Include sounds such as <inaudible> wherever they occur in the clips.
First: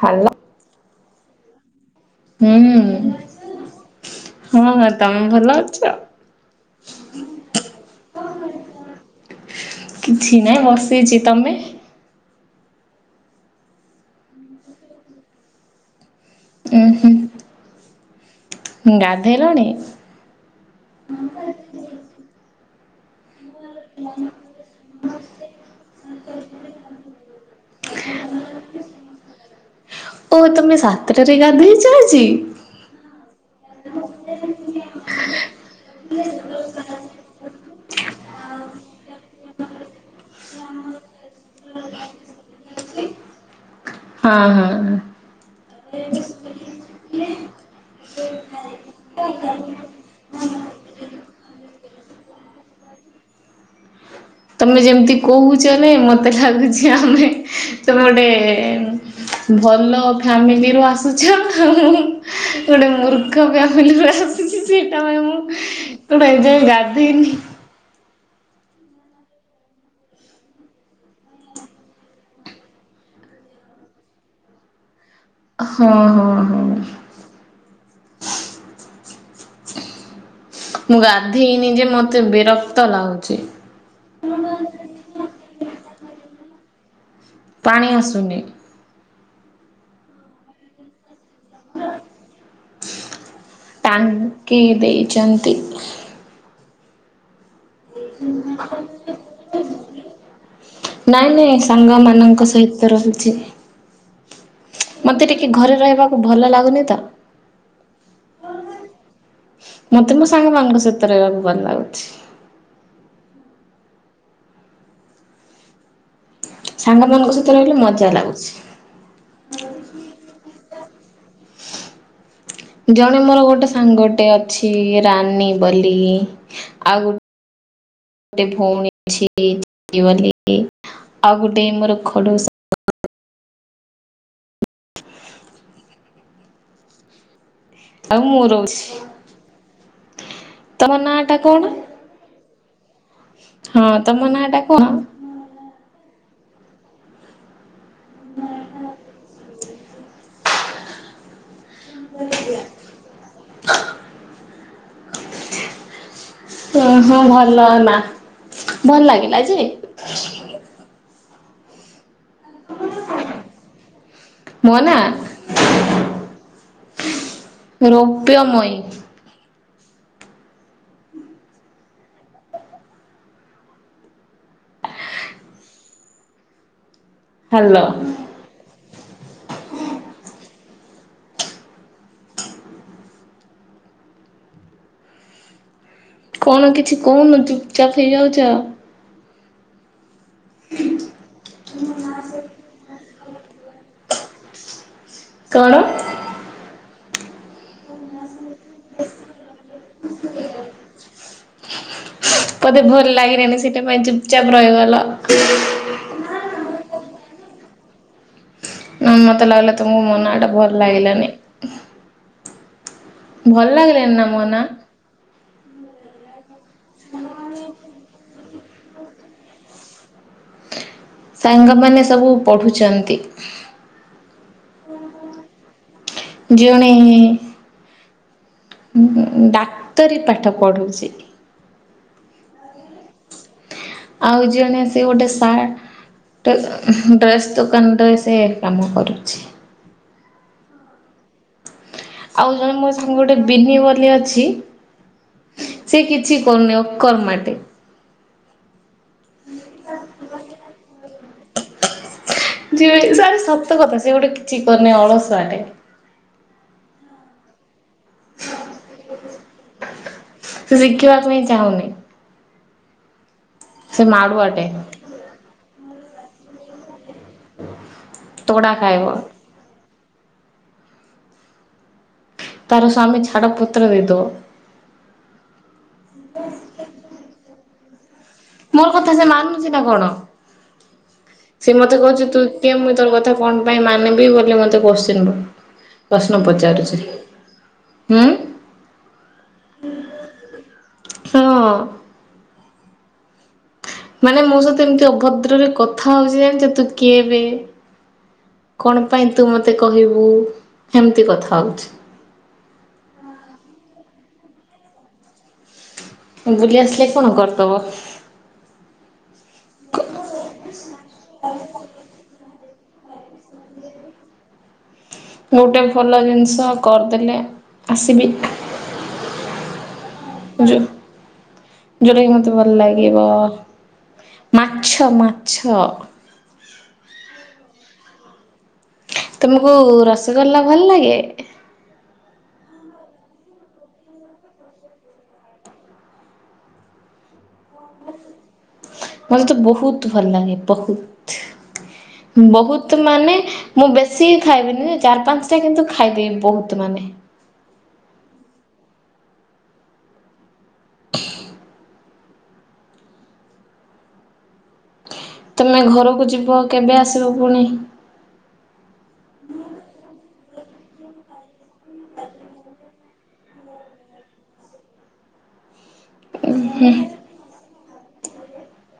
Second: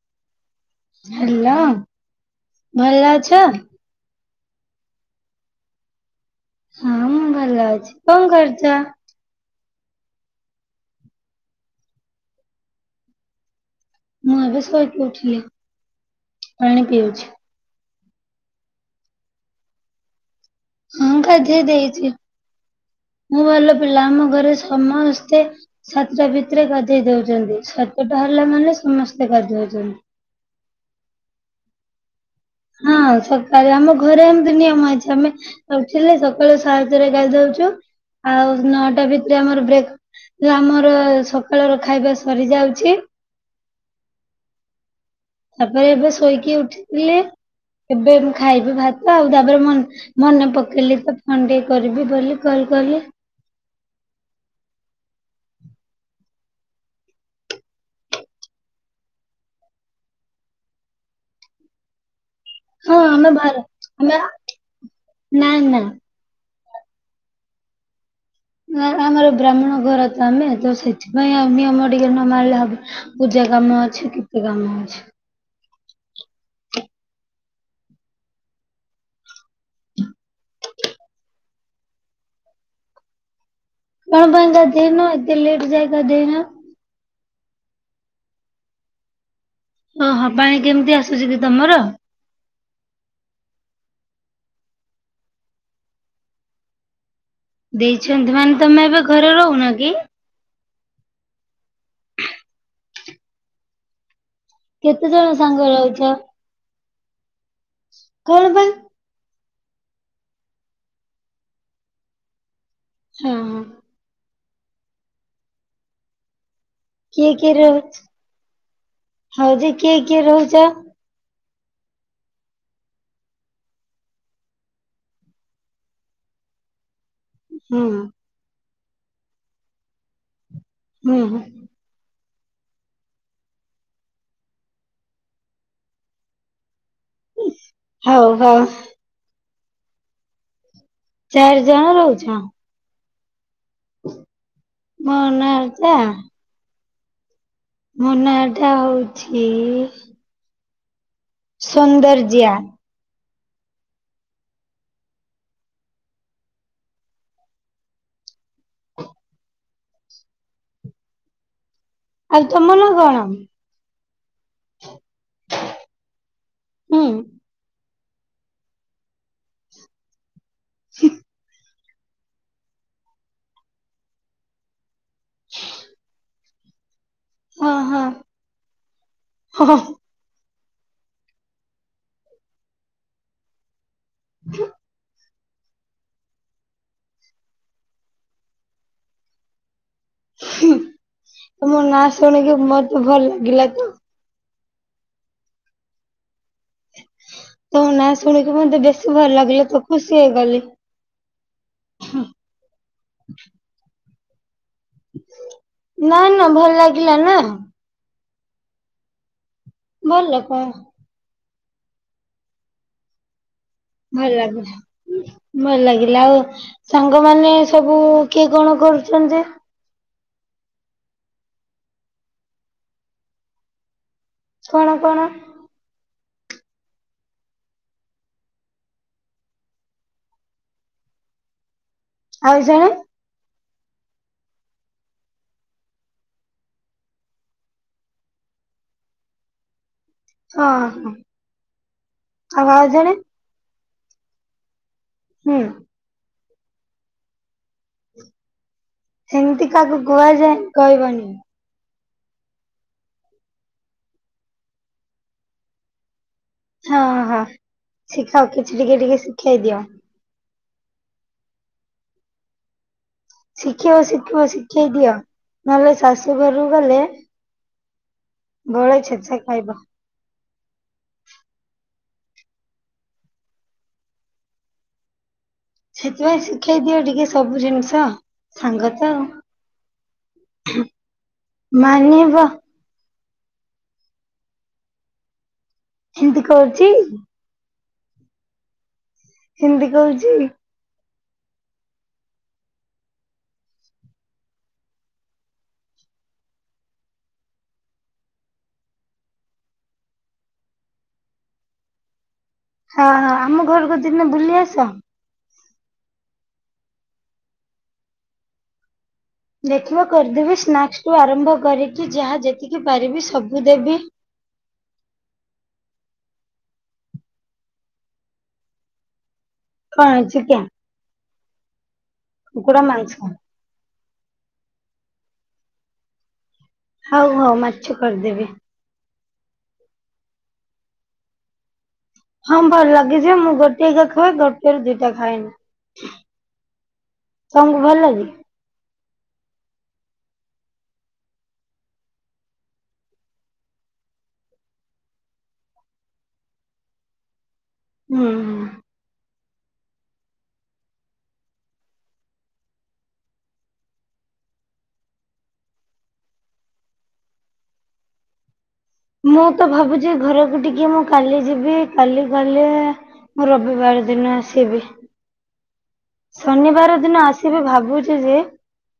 Hello. Hello. ହୁଁ ଭଲ ଅଛ? ହୁଁ ହୁଁ ତମେ ଭଲ ଅଛ? ହଁ ମୁଁ ଭଲ ଅଛି କଣ କରୁଚ? କିଛି ନାଇଁ ବସିଚି ତମେ? ମୁଁ ଏବେ ଶୋଇକି ଉଠିଲି ପାଣି ଉୁଁ ପିଉଚି। ହୁଁ ଗାଧେଇଲଣି? ହଁ ଗାଧେଇଦେଇଚି ମୁଁ ଭଲ ପିଲା ଆମ ଘରେ ସମସ୍ତେ ସାତଟା ଭିତରେ ଗାଧେଇ ଦଉଚନ୍ତି ସାତଟା ହେଲା ମାନେ ସମସ୍ତେ ଗାଧଉଚନ୍ତି। ଓ ତୁମେ ସାତଟାରେ ଗାଧେଇଚ ଆଜି। ହଁ ସକାଳେ ଆମ ଘରେ ଏମିତି ନିୟମ ହେଇଛି ଆମେ ଉଠୀଲେ ସକାଳୁ ସାତେରେ ଗାଧୋଉଛୁ ଆଉ ନଅଟା ଭିତରେ ଆମର ବ୍ରେକ୍ ଆମର ସକାଳ ର ଖାଇବା ସରି ଯାଉଛି। ହଁ ହଁ ହଁ। ତାପରେ ଏବେ ଶୋଇକି ଉଠିଲି ଏବେ ମୁଁ ଖାଇବି ଭାତ, ଆଉ ତାପରେ ମନେ ପକେଇଲି ତ ଫୋନ ଟିକେ କରିବି ବୋଲି କଲ କଲି। ତମେ ଯେମିତି କହୁଛଲେ ମତେ ଲାଗୁଛି ଆମେ ତମେ ଗୋଟେ ଭଲ ଫାମିଲିରୁୁ ଆସୁଛ ଆଉ। ଗୋଟେ ହଁ ଆମେ ମୂର୍ଖ ଭାର ଫାମିଲ ରୁ ଆମେ ଆସିଛି ତା ପରେ ମୁଁ ନା ନା ମୁଁ ବା ଏ ଯାଏ ଗାଧେଇନି। ନା ଆମର ବ୍ରାହ୍ମଣ ଘର ତ ଆମେ ତ ସେଥିପାଇଁ ନିୟମ ଟିକେ ନ ମାରିଲେ ହବ। ପୂଜା କାମ ଅଛି କେତେ କାମ ଅଛି। ହଁ ହଁ ହଁ। ମୁଁ ଗାଧେଇନି ଯେ ମତେ ବିରକ୍ତ ଲାଗୁଛି। କଣ ପାଇଁ ଗାଧେଇନ ଏତେ ଲେଟ୍ ଯାଇ ଗାଧେଇନ? ପାଣି ଆସୁନି। ଓହୋ ପାଣି କେମିତି ଆସୁଛି କି ତମର? ଟାଙ୍କି ଦେଇଛନ୍ତି। ଦେଇଛନ୍ତି ମାନେ ତମେ ଏବେ ଘରେ ରହୁନ କି? ନାଇଁ ନାଇଁ ସାଙ୍ଗ ମାନଙ୍କ ସହିତ ରହୁଛି। କେତେ ଜଣ ମୋତେ ଟିକେ ସାଙ୍ଗ ଘରେ ରହୁଛ ରହିବାକୁ ଭଲ ଲାଗୁନି ତ। କଣ ପାଇଁ? ମୋତେ ମୋ ସାଙ୍ଗମାନଙ୍କ ସହିତ ରହିବାକୁ ଭଲ ଲାଗୁଛି। ହଁ। ହଁ କିଏ ସାଙ୍ଗମାନଙ୍କ ସହିତ କିଏ ରହିଲେ ରହୁ ମଜା ଲାଗୁଛି ହଉ ଯେ କିଏ କିଏ ରହୁଛ? <inaudible> ଜଣେ ମୋର ଗୋଟେ ସାଙ୍ଗଟେ ଅଛି ରାନୀ ବୋଲି, ଆଉ ଗୋଟେ ହୁଁ। ଗୋଟେ ଭଉଣୀ ଅଛି ଦିଦି ବୋଲି ହୁଁ ହୁଁ ଆଉ ଗୋଟେ ମୋର ଖଡସ <inaudible> ଆଉ ହଉ ମୁଁ ହଉ ରହୁଚି। ତମ ନାଁ ଟା ଚାରି କଣ ଜଣ ରହୁଛ ହଁ ତମ ନାଁ ଟା କଣ? ମୋ <unintelligible> ମୋ ନାଟା ହେଉଛି ସୌନ୍ଦର୍ଯ୍ୟା। <inaudible> ଓ ହୋ ଭଲ ହେଲା ଭଲ ଲାଗିଲା ଯେ, ଆଉ ତମ ନା କଣ? ମୋ ନାଁ? ହୁଁ। ରୌପ୍ୟମୟୀ। ହଁ <inaudible> ହଁ ହ୍ୟାଲୋ। ହଁ ହଁ ହ <inaudible> କଣ କିଛି କହୁନ ଚୁପଚାପ୍ ହେଇଯାଉଛ? ହୁଁ ତମ ନାଁ ଶୁଣିକି ମତେ ଭଲ ଲାଗିଲା ତ! କଣ? ତୋ ନାଁ ଶୁଣିକି ମତେ ବେଶୀ ଭଲ ଲାଗିଲା ତୁ ଖୁସି ହେଇଗଲି। ବୋଧେ ଭଲ ଲାଗିଲେଣିି ସେଇଟା ପାଇଁ ଚୁପଚାପ ରହିଗଲ। ନା ନା ଭଲ ଲାଗିଲା ନା ନ ମତେ ଲାଗିଲା ତୁମକୁ ମୋ ନାଟା ଭଲ ଲାଗିଲାନି ଭଲ ଲାଗିଲା ଭଲ ଲାଗିଲ ଭଲ ଲାଗିଲା ଆଉ ସାଙ୍ଗ ମାନେ ସବୁ କିଏ କଣ କରୁଛନ୍ତି? ସାଙ୍ଗମାନୋନ ସବୁ ପଢ଼ୁଚନ୍ତି। କଣ କଣ ଜଣେ ଡାକ୍ତରୀ ପାଠ ପଢ଼ୁଚି। ଆଉ ଜାଣେ? ଆଉ ଜ ଜଣେ ସେ ଗୋଟେ ସା ଡ୍ରେସ୍ ଦୋକାନରେ ସେ କାମ କରୁଚି। ହଁ ହଁ। ଆଉ ଜଣେ ମୋ ସାଙ୍ଗେ ବିିନି ବୋଲି ଅଛି ହୁଁ। ସେ କିଛି କରୁନି ଅକର୍ମା। ସେମିତି କାହାକୁ କୁହାଯାଏ କହିବନି। ଯି ସତ କଥା ସେଏ ଗୋଟେ କିଛି କରିନି ଅଳସୁଆଟେ। ହଁ ହଁ ଶିଖାଅ କିଛି ଟିକେ ଟିକେ ଶିଖେଇ ଦିଅ। ସେ ଶିଖିବାକୁ ପାଇଁଁ ଚାହୁଁନି। ଶିଖିବ ସେ ଶିଖିବ ମାଡୁଆଟେ ଶିଖେଇ ଦିଅ ନହେଲେ ଶାଶୁଘରୁ ଗଲେ ତୋଡ଼ା ବଳେ ଖାଇବ। ଛେଚା ଖାଇବ। ତାର ସ୍ୱାମୀ ଛାଡ ପୁତ୍ର ଦେଇଦେବ। ସେଥିପାଇଁ ଶିଖେଇ ଦିଅ ଟିକେ ସବୁ ଜିନିଷ। ସାଙ୍ଗ ମୋର ତ କଥା ଆଉ ସେ ମାନୁଛି ନା କଣ? ସେ ମତେ କହୁଛି ମାନିବ ତୁ କିଏ ମୁଇଁ ତୋର କଥା କଣ ପାଇଁ ମାନିବି ବୋଲି ମତେ କୋଶ୍ଚିନ୍ ପ୍ରଶ୍ନ ଏମିତି କହୁଛି ପଚାରୁଛି। ଉଁ? ହିନ୍ଦୀ କହୁଛି? ହଁ। ମାନେ ମୋ ସହିତ ଏମିତି ଅଭଦ୍ରରେ କଥା ହଉଛି ଜାଣିଛ ତୁ କିଏବେ କଣ ପାଇଁ ତୁ ମତେ କହିବୁ ଏମିତି କଥା ହଉଛି। ହଁ ଆମ ଘରକୁ ଦିନେ ବୁଲି ଆସ। ବୁଲି ଆସିଲେ କଣ କରିଦବ? ଦେଖିବ କରିଦେବି ସ୍ନାକ୍ସ ଠୁ ଆରମ୍ଭ କରିକି ଯାହା ଯେତିକି ପାରିବି ସବୁ ଦେବି। ଗୋଟେ ଭଲ ଜିନିଷ କରିଦେଲେ ଆସିବି। କଣ ଚିକେନ ଯ ଯୋଟା କି ମତେ ଭଲ କୁକୁଡ଼ା ମାଂସ ଲାଗିବ। ମାଛ ମାଛ। ହଉ ହଉ ମାଛ କରିଦେବି। ତୁମକୁ ରସଗୋଲା ଭଲ ଲାଗେ? ହଁ ଭଲ ଲାଗେ ଯେ ମୁଁ ଗୋଟେକା ଖାଏ ଗୋଟେ ରୁ ଦିଟା ଖାଏନି। ତମକୁ ଭଲ ଲାଗେ? ମତେ ତ ବହୁତ ଭଲ ଲାଗେ ବହୁତ। ବହୁତ ମାନେ ମୁଁ ବେଶୀ ଖାଇବିନି ଚାରି ପାଞ୍ଚ ଟା କିନ୍ତୁ ଖାଇଦେବି ବହୁତ ମାନେ। ହୁଁ ହୁଁ। ତୁମେ ଘରକୁ ଯିବ କେବେ ଆସିବ ପୁଣି? ମୁଁ ତ ଭାବୁଛି ଘରକୁ ଟିକେ ମୁଁ କାଲି ଯିବି କାଲି ଗଲେ ମୁଁ ରବିବାର ଦିନ ଆସିବି। ଶନିବାର ଦିନ ଆସ ସିବି ଭାବୁଛି ଯେ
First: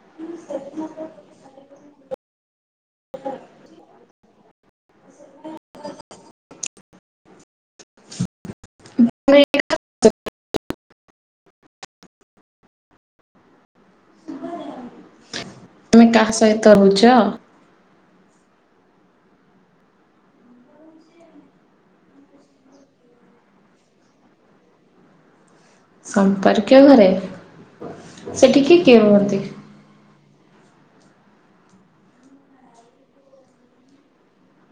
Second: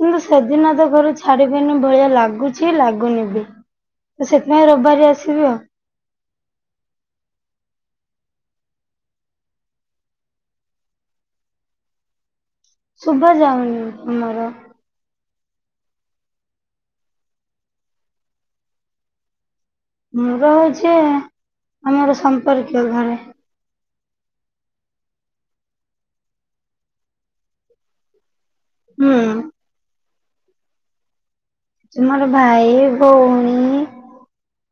କିନ୍ତୁ ସେଦିନ ତ ଘର ଛାଡିବେନି ଭଳିଆ ଲାଗୁଛି। କିଛି ଲାଗୁନି ବିି ତ ସେଥିପାଇଁ ରବିବାର ଆସିବି ଆଉ। ହ <unintelligible> ସୁଭା ଯାଉନି ଆମର। ତୁମେ କାହା ସହିତ ରହୁଛ? ମୋର ହଉଛି ଆମର ସମ୍ପର୍କୀୟ ଘରେ। ସମ୍ପର୍କୀୟ ଘରେ ସେଠି କିଏ କିଏ ହୁଁ ରୁହନ୍ତି। ତୁମର ଭାଇ ଭଉଣୀ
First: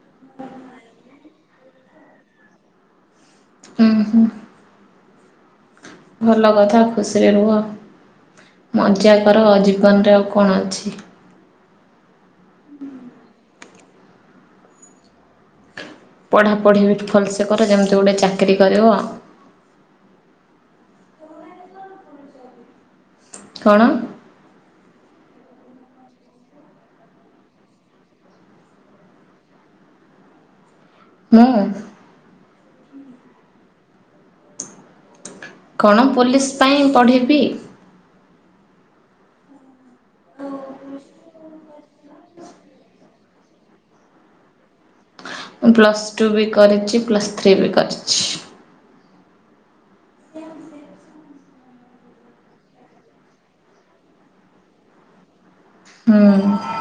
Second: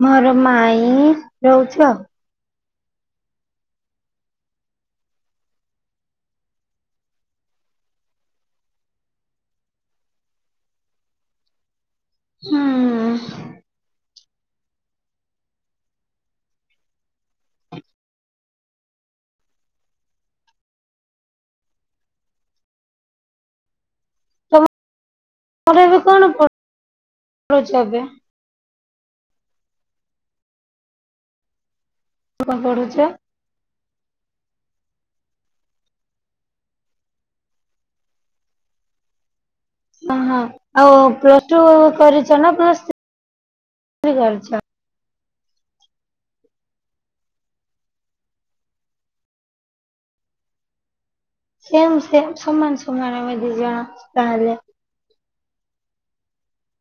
ମୋର ମାଇଁ ରହୁଛୁ ଆ। ହୁଁ ହୁଁ। ଭଲ କଥା ଖୁସିରେ ରୁହ ମଜା କର ଜୀବନରେ ଆଉ କଣ ଅଛି? ହୁଁ। ପଢ଼ାପଢ଼ି ବି ଭଲସେ କର ଯେମିତି ଗୋଟେ ଚାକିରି କରିବ। କଣ? ତମ ତମର ଏବେ କଣ <unintelligible> ଏବେ। ହୁଁ। କଣ ପଢୁଛ? କଣ ପୋଲିସ ପାଇଁ ପଢ଼ିବି। ଓହଁ ଆଉ ପ୍ଲସ୍ ଟୁ କରିଛ ନା ପ୍ଲସ୍ଥ୍ରୀ କରିଛ? ମୁଁ ପ୍ଲସ୍ ଟୁ ବି କରିଛି ପ୍ଲସ୍ ଥ୍ରୀ ବି କରିଛି। ସେ ଆଉ ସେ ସେମ୍ ସେମ ସମାନ ସମାନ ଆମେ ଦି ଜଣ ତାହେଲେ ହୁଁ।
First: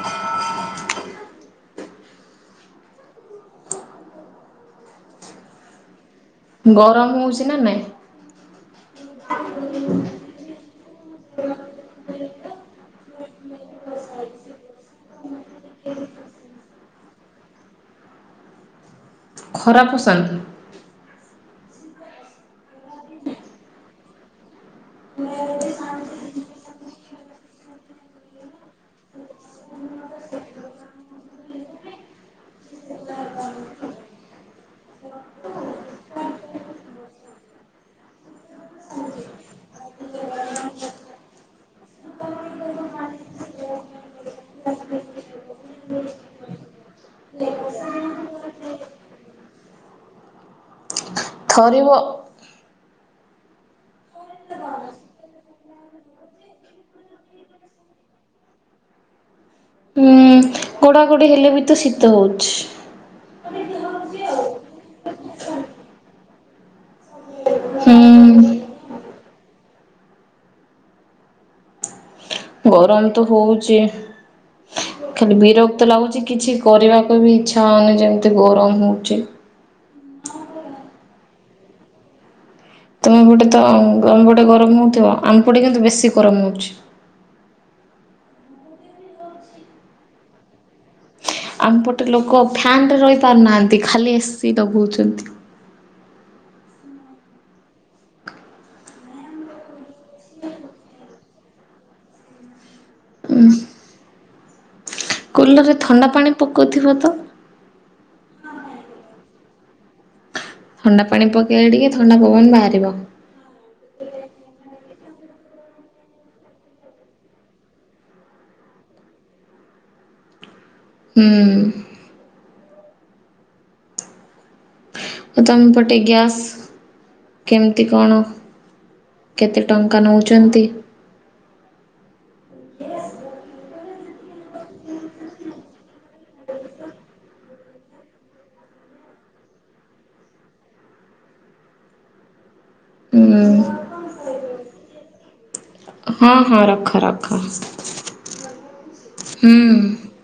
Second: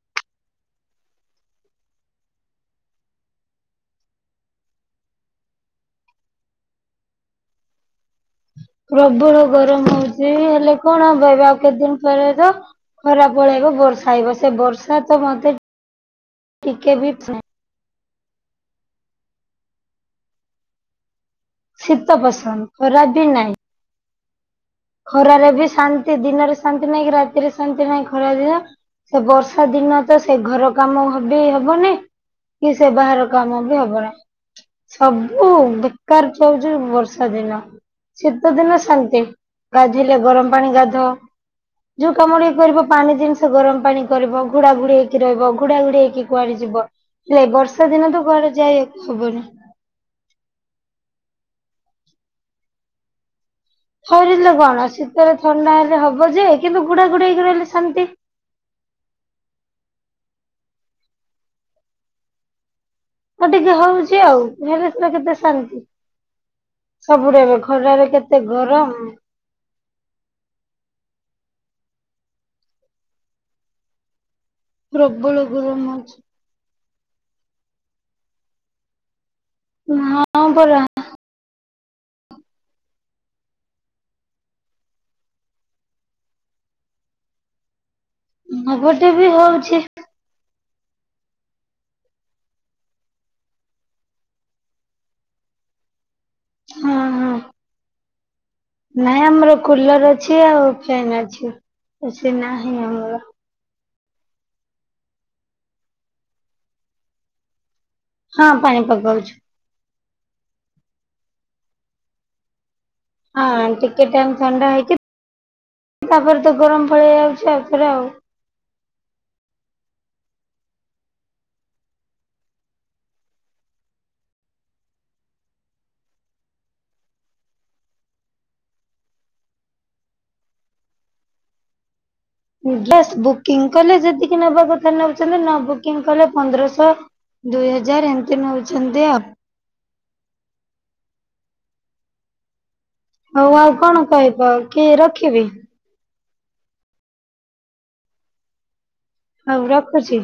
ଗରମ ହେଉଛି ନା ନାଇଁ? ପ୍ରବଳ ଗରମ ହୋଉଚି ହେଲେ କଣ ହବ ଆଉ କେତେ ଦିନ ପରେ ତ ଖରା ପଳେଇବ ବର୍ଷା ଆଇବ ସେ ବର୍ଷା ତ ମତେ ଟିକେ ବି ଖରାପ ସାଙ୍ଗି ଶୀତ ପସନ୍ଦ ଖରା ବି ନାହିଁ। ଖରାରେ ବି ଶାନ୍ତି ଦିନରେ ଶାନ୍ତି ନାଇଁକି ରାତିରେ ଶାନ୍ତି ନାଇଁ ଖରା ଦିନ ସେ ବର୍ଷା ଦିନ ତ ସେ ଘର କାମ ବି ହବନି। କି ସେ ବାହାର କାମ ବି ହବ ନାହି। ସବୁ ବେକାର ଚାହୁଛି ବର୍ଷା ଦିନ ଶୀତ ଦିନ ଶାନ୍ତି। ଗାଧୋଇଲେ ଗରମ ପାଣି ଗାଧ। ଯୋଉ କାମଟେ କରିବ ପାଣି ଜିନିଷ ଗରମ ପାଣି କରିବ ଘୁଡ଼ା ଘୁଡି ହେଇକି ରହିବ ଘୁଡା ଘୁଡି ହେଇକି କୁଆଡ ଯିବ। ହେଲେ ବର୍ଷା ଦିନେ ତ କୁଆଡେ ଯାଇହବନି। ଥରିବ ଥରିଲେ କଣ ଶୀତରେ ଥଣ୍ଡା ହେଲେ ହବ ଯେ କିନ୍ତୁ ଘୁଡ଼ାଘୁଡ଼ି ହେଇକି ରହିଲେ ଶାନ୍ତି। ଘୁଡ଼ାଘୁଡ଼ି ହେଲେ ବି ତ ଶୀତ ହୋଉଛି। ହ ଟିକେ ହଉଛି ଆଉ ହେଲେ ସେ କେତେ ଶାନ୍ତି। ସବୁୁର <unintelligible> ହୁଁ ଖରାରେ କେତେ ଗରମ। ଗରମ ତ ହୋଉଛି ପ୍ରବଳ ଖାଲି ଗରମ ବିରକ୍ତ ଅଛି ଲାଗୁଛି କିଛି କରିବାକୁ ବି ଇଚ୍ଛା ହେଉନି ଯେମିତି ଗରମ ହେଉଛି। ହଁ ପରା। ତୁମ ପଟେ ତ ଆମ ପଟେ ଗରମ ହେଉଥିବ ଆମ ପଟେ କିନ୍ତୁ ବେଶୀ ଗରମ ହେଉଛି। ଆମ ପଟେ ବି ହୋଉଛି। ଆମପଟେ ଲୋକ ଫ୍ୟାନ୍ରେ ରହିପାରୁନାହାନ୍ତି ଖାଲି ଏସିି ଲଗାଉଛନ୍ତି। ହଁ ହଁ। ନାଇଁ ଆମର କୁଲର ଅଛି ଆଉ ଫ୍ୟନ୍ ଅଛି। ଏ ସି ନାହିଁ ଆମର। ଉୁଁ। କୁଲରରେ ଥଣ୍ଡା ପାଣି ପକାଉଥିବ ତ? ହଁ ପାଣି ପକାଉଛୁ। ଥଣ୍ଡା ପାଣି ପକେଇଲେ ଟିକେ ଥଣ୍ଡା ପବନ ବାହାରିବ। ହଁ ଟିକେ ଟାଇମ ଥଣ୍ଡା ହେଇକି ତାପରେ ତ ଗରମ ପଳେଇ ଆଉଛି ଆଉଥରେ ଆଉ। ହୁଁ। ଆଉ ତୋମେ ପଟେ ଗ୍ୟାସ୍ କେମିତି କଣ? କେତେ ଟଙ୍କା ନେଉଛନ୍ତି? ଗ୍ୟାସ୍ ବୁକିଂ କଲେ ଯେତିକି ନବା କଥା ନେଉଛନ୍ତି ନ ବୁକିଂ କଲେ ପନ୍ଦରଶହ। ଦୁଇ ହଜାର ଏମିତି ନେଉଛନ୍ତି ଆଉ। ହଉ ଆଉ ହୁଁ କଣ କହିବ କି ରଖିବି? ହଁ ହଁ ରଖ ରଖ। ହଉ ହୁଁ। ରଖୁଛି।